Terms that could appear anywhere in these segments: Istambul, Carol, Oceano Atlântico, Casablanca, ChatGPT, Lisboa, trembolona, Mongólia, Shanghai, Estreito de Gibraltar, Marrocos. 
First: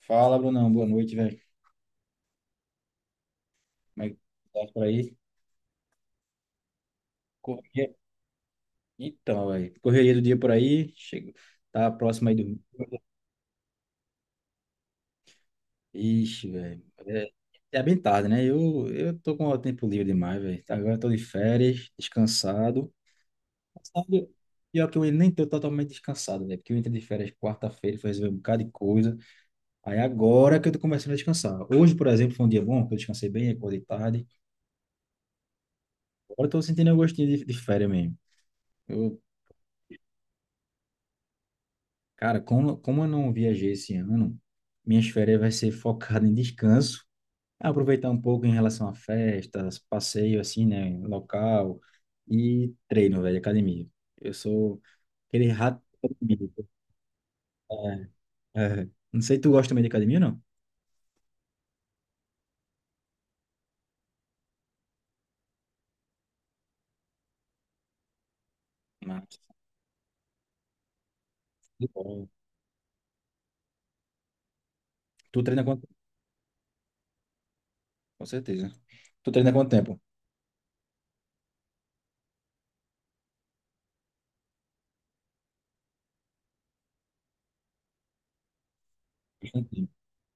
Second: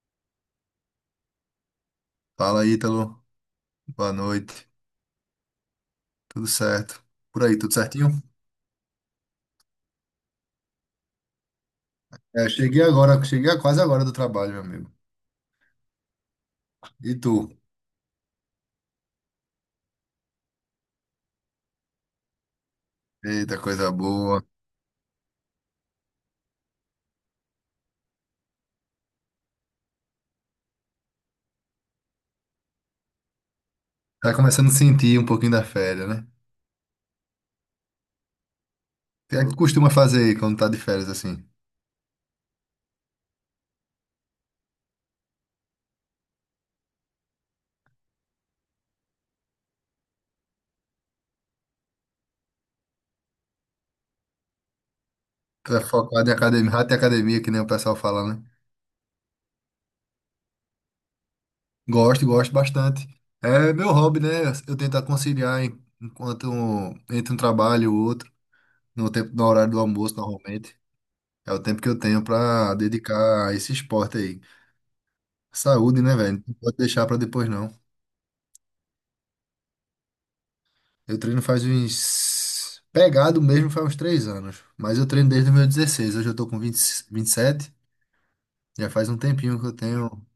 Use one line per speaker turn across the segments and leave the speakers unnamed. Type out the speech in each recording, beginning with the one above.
Fala, Brunão. Boa noite, velho.
Fala, Ítalo.
Como é
Boa
que
noite.
tá por aí?
Tudo certo? Por aí, tudo
Correria.
certinho?
Então, velho. Correria do dia por aí. Chego. Tá próximo aí
É,
do.
cheguei agora, cheguei quase agora do trabalho, meu amigo.
Ixi, velho.
E
É,
tu?
é bem tarde, né? Eu tô com o tempo livre demais, velho. Agora eu tô de férias, descansado.
Eita, coisa
Sabe?
boa.
Pior que eu nem tô totalmente descansado, velho. Porque eu entrei de férias quarta-feira, fui resolver um bocado de coisa. Aí agora que eu tô começando a descansar. Hoje, por exemplo, foi um dia bom, que eu descansei bem, acordei tarde.
Tá começando a sentir um pouquinho da férias, né?
Agora
O
eu tô sentindo o gostinho de férias mesmo. Eu.
que é que costuma fazer aí quando tá de férias assim?
Cara, como eu não viajei esse ano, minhas férias vai ser focada em descanso, aproveitar um pouco em relação a festas, passeio assim, né, local e treino, velho, academia. Eu sou aquele
Tu é
rato de
focado em
academia.
academia, rato de academia, que nem o pessoal fala, né?
É. Não sei, tu gosta também de academia, não?
Gosto, gosto bastante. É meu hobby, né? Eu tento conciliar enquanto entre um trabalho e o outro, no tempo,
Mas,
no horário do almoço, normalmente. É o tempo
que
que eu tenho
bom.
pra dedicar a esse esporte aí.
Tu treina quanto tempo?
Saúde, né, velho? Não pode deixar pra depois, não.
Com certeza. Tu treina quanto tempo?
Eu treino faz uns. Pegado mesmo faz uns três anos. Mas eu treino desde os meus 16. Hoje eu tô com vinte, 27. Já faz um tempinho que
Bastante
eu
tempo.
tenho.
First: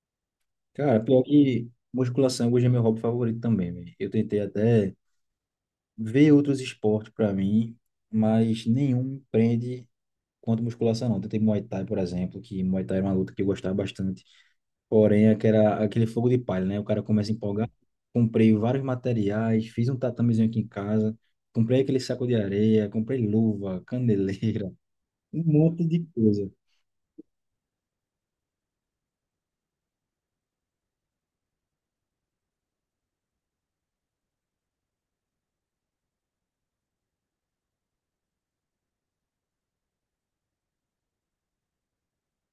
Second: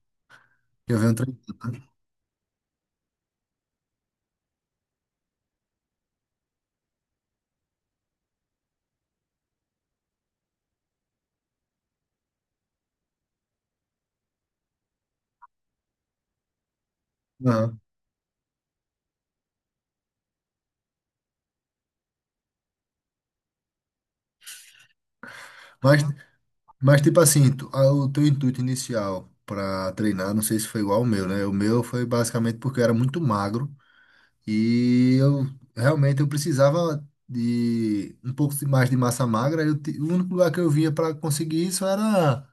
Que Eu
Cara,
venho
pior
treinando.
que musculação hoje é meu hobby favorito também, velho. Eu tentei até ver outros esportes para mim, mas nenhum me prende quanto musculação, não. Tentei Muay Thai, por exemplo, que Muay Thai era uma luta que eu gostava bastante. Porém, é que era aquele fogo de palha, né? O cara começa a empolgar.
Aham.
Comprei vários materiais, fiz um tatamezinho aqui em casa, comprei aquele saco de areia, comprei luva, candeleira, um monte
Mas,
de coisa.
mas, tipo assim, o teu intuito inicial pra treinar, não sei se foi igual ao meu, né? O meu foi basicamente porque eu era muito magro. E eu realmente eu precisava de um pouco mais de massa magra. Eu, o único lugar que eu via pra conseguir isso era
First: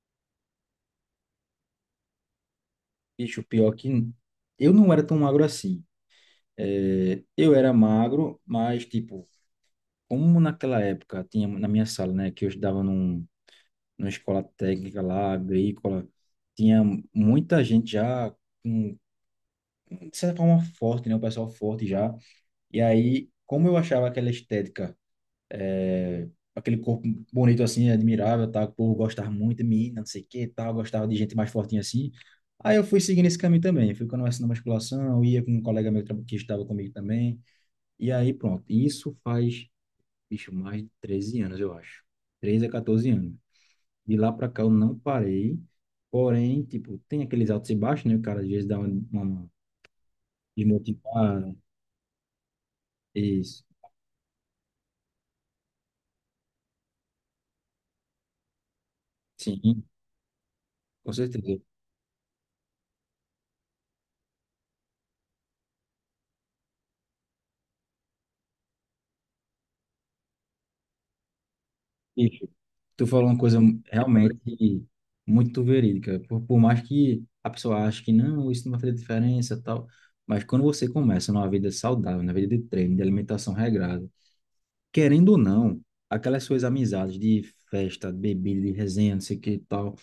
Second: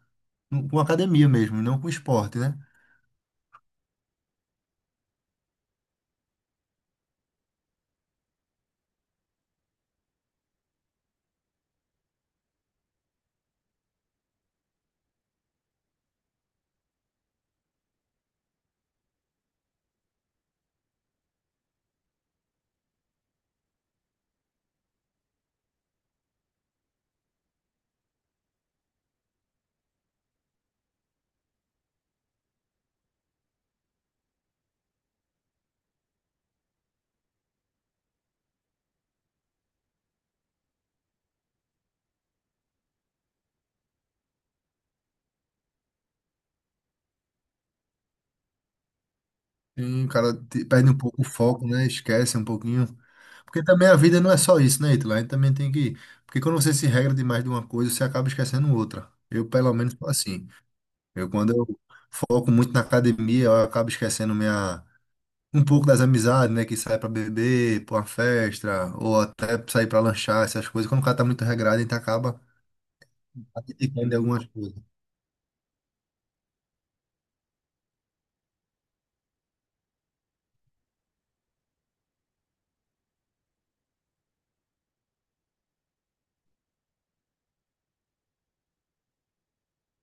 com academia mesmo, não com esporte, né?
Bicho, pior que eu não era tão magro assim. É, eu era magro, mas, tipo, como naquela época tinha na minha sala, né, que eu estudava numa escola técnica lá, agrícola. Tinha muita gente já, com, de certa forma, forte, né? O pessoal forte já. E aí, como eu achava aquela estética, é, aquele corpo bonito assim, admirável, tá. O povo gostava muito de mim, não sei o que, tal. Gostava de gente mais fortinha assim. Aí eu fui seguindo esse caminho também. Fui conversando na musculação, ia com um colega meu que estava comigo também. E aí, pronto. Isso faz, bicho, mais de 13 anos, eu acho. Treze a 14 anos. De lá pra cá eu não parei. Porém, tipo, tem aqueles altos e baixos, né? O cara às vezes dá uma
E o cara perde um pouco o
desmotivada.
foco, né? Esquece um pouquinho.
Isso.
Porque também a vida não é só isso, né, Ítalo? A gente também tem que. Porque quando você se regra demais de uma coisa, você acaba esquecendo outra. Eu, pelo
Sim,
menos, sou assim.
com
Eu, quando
certeza.
eu foco muito na academia, eu acabo esquecendo minha. Um pouco das amizades, né? Que sai pra beber, pra uma festa, ou até sair pra lanchar, essas coisas. Quando o cara tá muito regrado, a gente acaba
Bicho, tu falou uma coisa
abdicando de
realmente
algumas coisas.
muito verídica. Por mais que a pessoa ache que não, isso não vai fazer diferença, tal. Mas quando você começa numa vida saudável, na vida de treino, de alimentação regrada, querendo ou não, aquelas suas amizades de festa, de bebida, de resenha, não sei o que e tal,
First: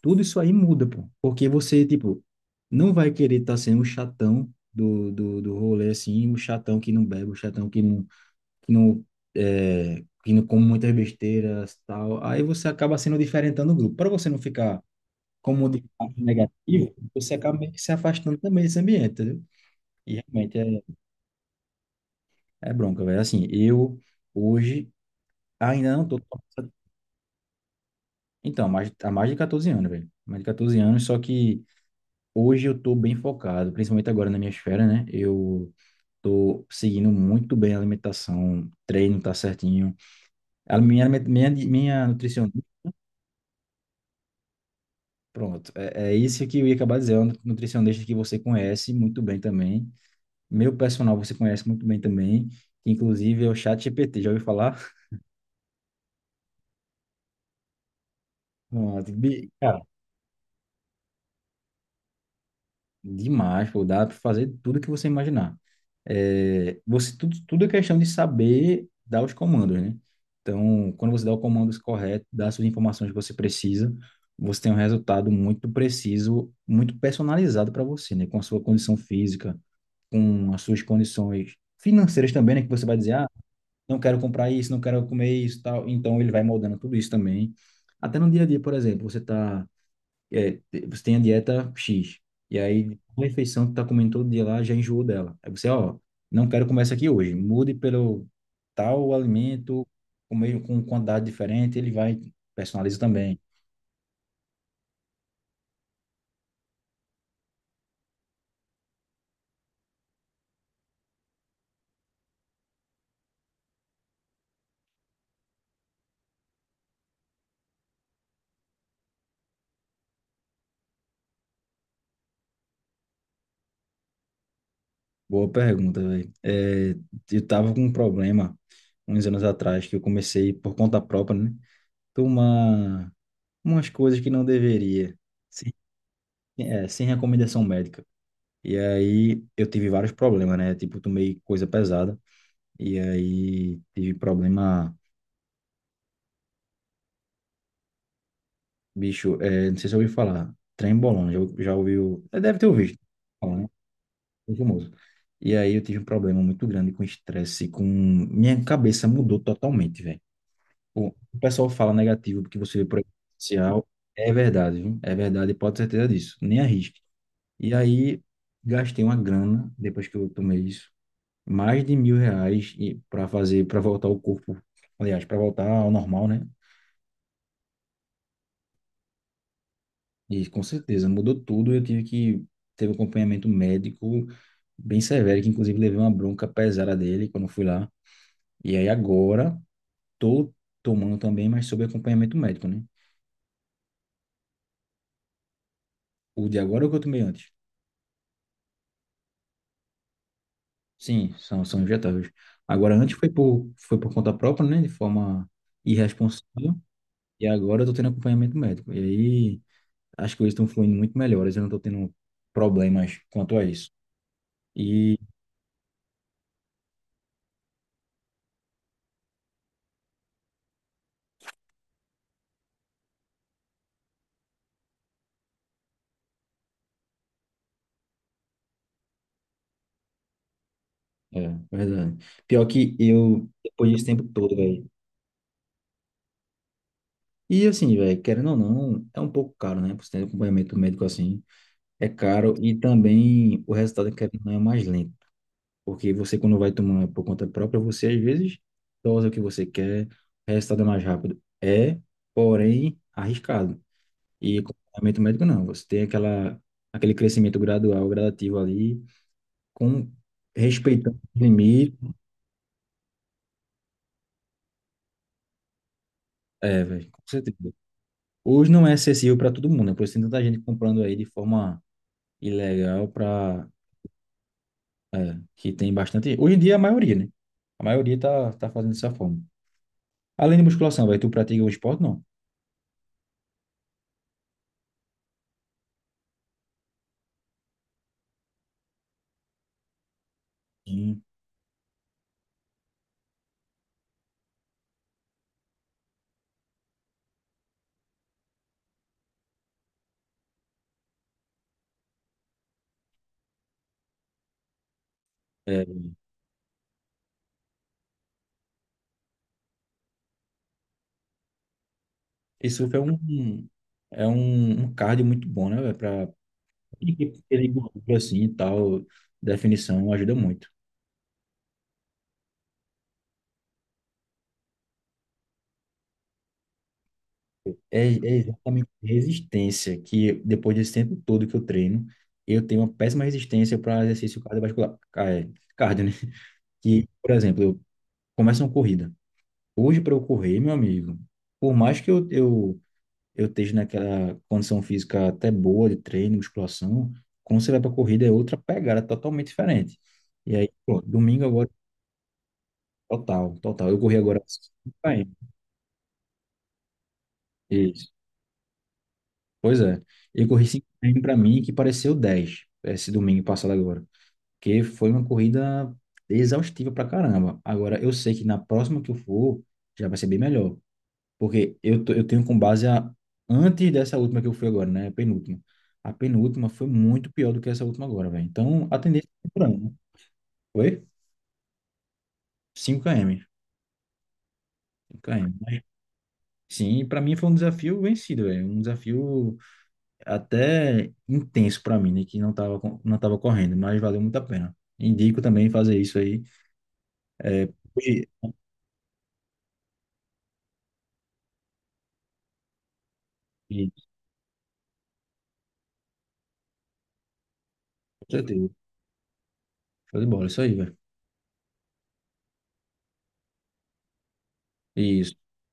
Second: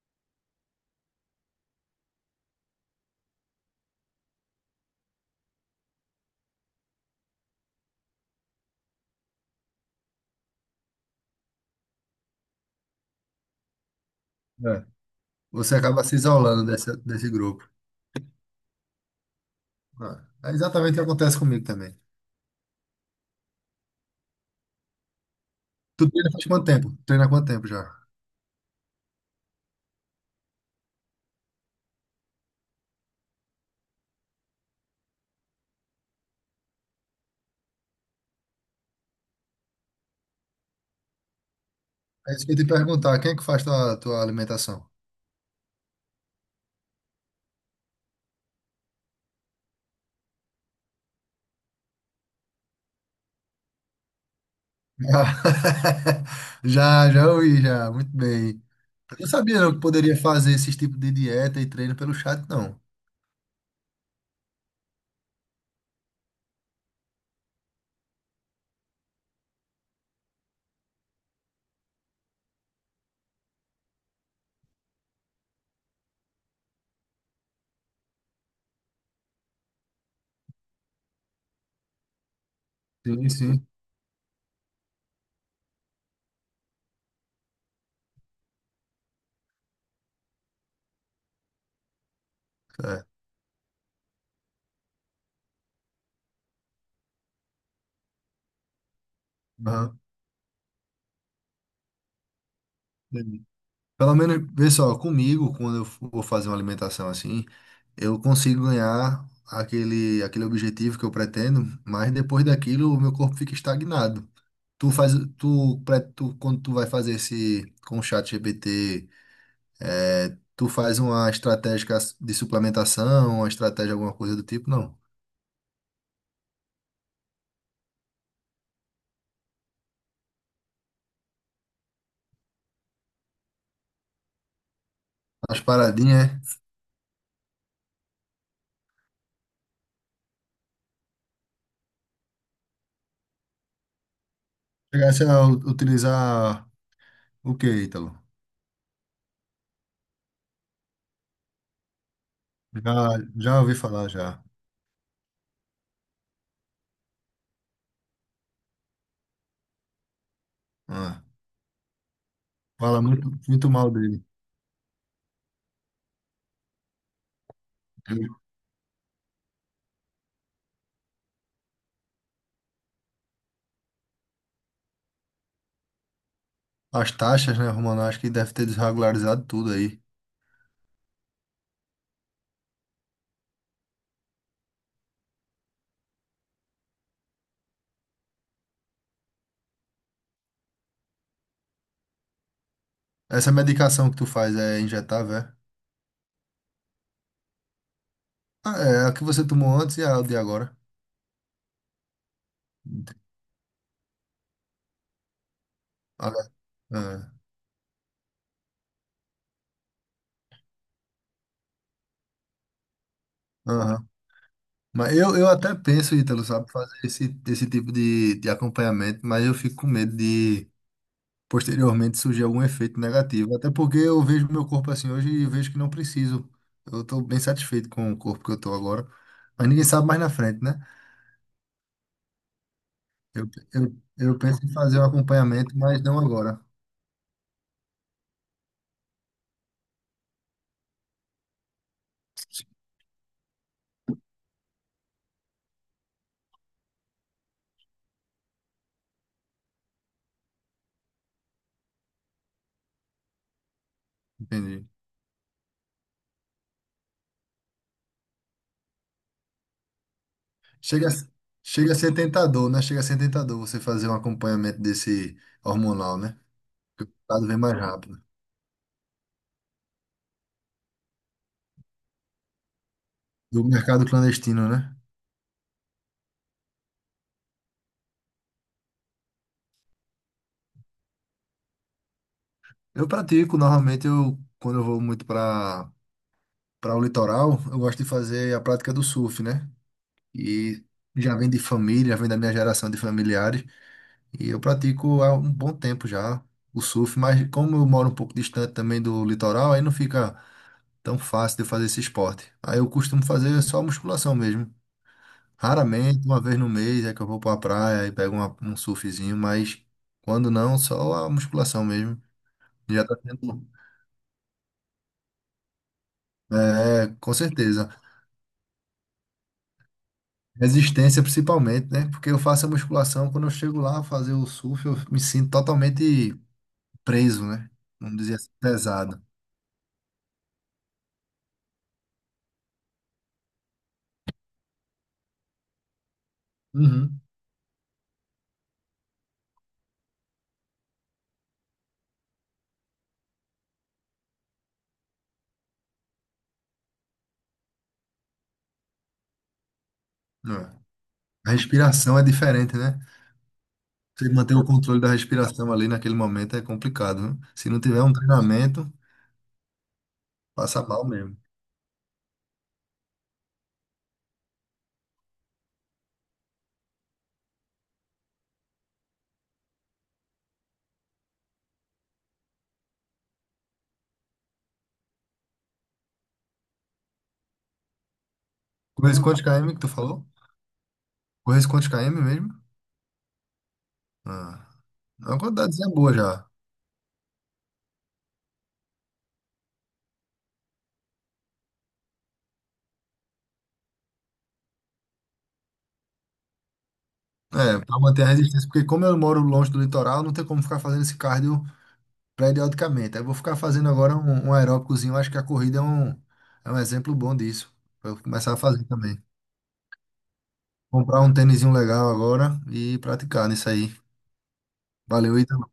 tudo isso aí muda, pô. Porque você, tipo, não vai querer estar sendo o chatão do rolê, assim, o chatão que não bebe, o chatão que não, que não come muitas besteiras, tal. Aí você acaba sendo diferentando o grupo. Para você não ficar
É.
como um
Você
de
acaba
fato
se isolando
negativo,
desse
você acaba
grupo.
meio que se afastando também desse ambiente, entendeu? E
Ah, é
realmente é,
exatamente o que acontece comigo também.
é bronca, velho. Assim, eu hoje ainda
Tu
não tô...
treina faz quanto tempo? Treina há quanto tempo já?
Então, mais, há mais de 14 anos, velho. Mais de 14 anos, só que hoje eu tô bem focado, principalmente agora na minha esfera, né? Eu tô seguindo muito bem a alimentação, treino tá certinho. A minha, aliment-, minha
É isso
nutricionista,
que eu ia te perguntar, quem é que faz tua alimentação?
pronto, é isso que eu ia acabar dizendo, é uma nutricionista que você conhece muito bem também. Meu personal você conhece muito bem também, que inclusive é o ChatGPT, já ouviu falar?
Já, já ouvi, já, muito bem.
Pronto.
Eu não
Bi-.
sabia não que poderia fazer esses tipos de dieta e treino pelo chat, não.
Demais, pô, dá para fazer tudo que você imaginar. É, você tudo, tudo é questão de saber dar os comandos, né? Então, quando você dá o comando correto, dá as suas informações que você precisa, você tem um resultado muito preciso, muito personalizado para você, né? Com a sua condição física, com as suas condições financeiras também, né? Que você vai dizer, ah,
Sim, sim.
não quero comprar isso, não quero comer isso, tal. Então, ele vai moldando tudo isso também. Até no dia a dia, por exemplo, você está é, você tem a dieta X, e aí
É.
uma refeição que tá comendo todo dia lá já enjoou dela. Aí você, ó, não quero comer essa aqui hoje, mude pelo tal alimento,
Aham.
com meio com quantidade diferente, ele vai, personaliza também.
Entendi. Pelo menos, vê só, comigo, quando eu vou fazer uma alimentação assim, eu consigo ganhar aquele objetivo que eu pretendo, mas depois daquilo o meu corpo fica estagnado. Tu faz, tu, quando tu vai fazer esse com o chat GPT, é, tu faz uma estratégia de suplementação, uma estratégia, alguma coisa do tipo, não.
Boa pergunta, velho. Eu tava com um problema uns anos atrás, que eu comecei por conta própria, né? Tomar umas coisas que não deveria,
As
sem,
paradinhas, é?
sem recomendação médica. E aí eu tive vários problemas, né? Tipo, tomei coisa pesada. E aí tive problema,
Chegasse a utilizar o que, Ítalo?
bicho, não sei se eu ouviu falar, trembolona, já ouviu, é, deve ter
Já,
ouvido, falar,
já
né?
ouvi falar, já.
É famoso. E aí eu tive um problema muito grande com estresse, com... Minha cabeça mudou totalmente, velho. O
Ah,
o pessoal fala negativo porque você vê por
fala
aí no
muito
social,
mal dele.
é verdade, viu? É verdade, pode ter certeza disso, nem arrisque. E aí gastei uma grana, depois que eu tomei isso, mais de R$ 1.000 e para fazer, para voltar o corpo, aliás, para voltar ao normal, né?
As taxas, né, Romano? Acho que deve ter desregularizado tudo aí.
E com certeza, mudou tudo. Eu tive que ter um acompanhamento médico bem severo, que inclusive levei uma bronca pesada dele quando fui lá. E aí agora tô tomando também, mas sob acompanhamento médico, né?
Essa medicação que tu faz é injetável, é?
O de agora é o que eu tomei antes.
Ah, é a que você tomou antes e a de agora.
Sim, são injetáveis. Agora antes foi por conta própria, né? De forma
Ah,
irresponsável.
é.
E agora eu tô tendo acompanhamento médico. E aí as coisas estão fluindo muito melhores. Eu não tô tendo problemas quanto a isso.
Ah, mas
E.
eu até penso, Ítalo, sabe, fazer esse tipo de acompanhamento, mas eu fico com medo de posteriormente surgir algum efeito negativo. Até porque eu vejo meu corpo assim hoje e vejo que não preciso. Eu estou bem satisfeito com o corpo que eu estou agora. Mas ninguém sabe mais na frente, né?
É, verdade. Pior que eu,
Eu,
depois
eu,
desse tempo
eu
todo,
penso em
velho.
fazer um acompanhamento, mas não agora.
E assim, velho, querendo ou não, é um pouco caro, né? Por você ter acompanhamento médico assim, é caro e também o resultado, querendo ou não, é mais lento. Porque você, quando vai tomando por conta própria, você às vezes dosa o que você quer, o resultado é mais rápido. É, porém, arriscado. E
Entendi.
acompanhamento médico não. Você tem aquela, aquele crescimento gradual, gradativo ali, com
Chega, a
respeitando os
chega a
limites.
ser tentador, né? Chega a ser tentador você fazer um acompanhamento desse hormonal, né?
É, velho,
Porque o
com
resultado
certeza.
vem mais rápido.
Hoje não é acessível para todo mundo, né? Por isso tem tanta gente comprando aí de forma ilegal
Do
para
mercado clandestino, né?
que tem bastante. Hoje em dia a maioria, né? A maioria tá fazendo dessa forma. Além de musculação, vai, tu pratica um esporte? Não.
Eu pratico, normalmente eu, quando eu vou muito para o litoral, eu gosto de fazer a prática do surf, né? E
Sim.
já vem de família, já vem da minha geração de familiares, e eu pratico há um bom tempo já o surf, mas como eu moro um pouco distante também do litoral, aí não fica tão fácil de eu fazer esse esporte. Aí eu costumo fazer só musculação mesmo.
É,
Raramente, uma vez no mês, é que eu vou para a praia e pego um surfzinho, mas quando não, só a musculação mesmo.
e surf é
Já tá sendo
um é um cardio muito bom, né, velho? Para
é, com
ele
certeza.
gordura assim e tal, definição ajuda muito.
Resistência principalmente, né? Porque eu faço a musculação, quando eu chego lá a fazer o surf, eu me sinto totalmente preso, né?
É,
Vamos dizer
é
assim,
exatamente
pesado.
resistência que depois desse tempo todo que eu treino, eu tenho uma péssima resistência para exercício cardiovascular, ca-, é, cardio, né? Que,
Uhum.
por exemplo, eu começo uma corrida. Hoje, para eu correr, meu amigo, por mais que eu esteja naquela condição física até boa de treino, musculação, quando você vai para corrida é outra pegada totalmente diferente. E aí,
É.
pô, domingo
A
agora,
respiração é diferente, né?
total, total. Eu corri
Você
agora
manter o
5
controle da
km.
respiração ali naquele momento é complicado, né? Se não tiver
Isso.
um treinamento,
Pois é. Eu corri
passa
5
mal
km
mesmo.
para mim, que pareceu 10 esse domingo passado agora. Porque foi uma corrida exaustiva pra caramba. Agora, eu sei que na próxima que eu for, já vai ser bem melhor. Porque eu, tô-, eu tenho com base a antes dessa última que eu fui agora, né? A penúltima. A penúltima foi muito pior do que essa última agora, velho. Então, a
Correr
tendência
quantos
é por
km
ano,
que tu
né?
falou?
Foi?
Correr quantos km mesmo?
5 km.
Ah,
cinco
é uma
km. Mas,
quantidadezinha boa já.
sim, para mim foi um desafio vencido, velho. Um desafio até intenso para mim, né? Que não tava, co-, não tava correndo, mas valeu muito a pena. Indico também fazer isso aí.
É, pra manter a
E,
resistência, porque como eu moro longe do litoral, não tem como ficar fazendo esse cardio periodicamente. Aí eu vou ficar fazendo
e,
agora um aeróbicozinho. Acho que a corrida é um exemplo bom disso. Pra eu
com
começar a
certeza.
fazer também.
Show de bola, isso aí, velho.
Comprar um tênisinho legal agora e praticar nisso aí.
Isso.
Valeu, Ítalo.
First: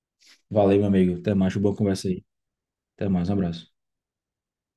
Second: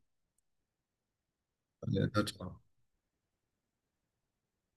Valeu, meu amigo. Até mais. Foi uma boa conversa
Valeu,
aí.
tchau, tchau.
Até mais. Um abraço.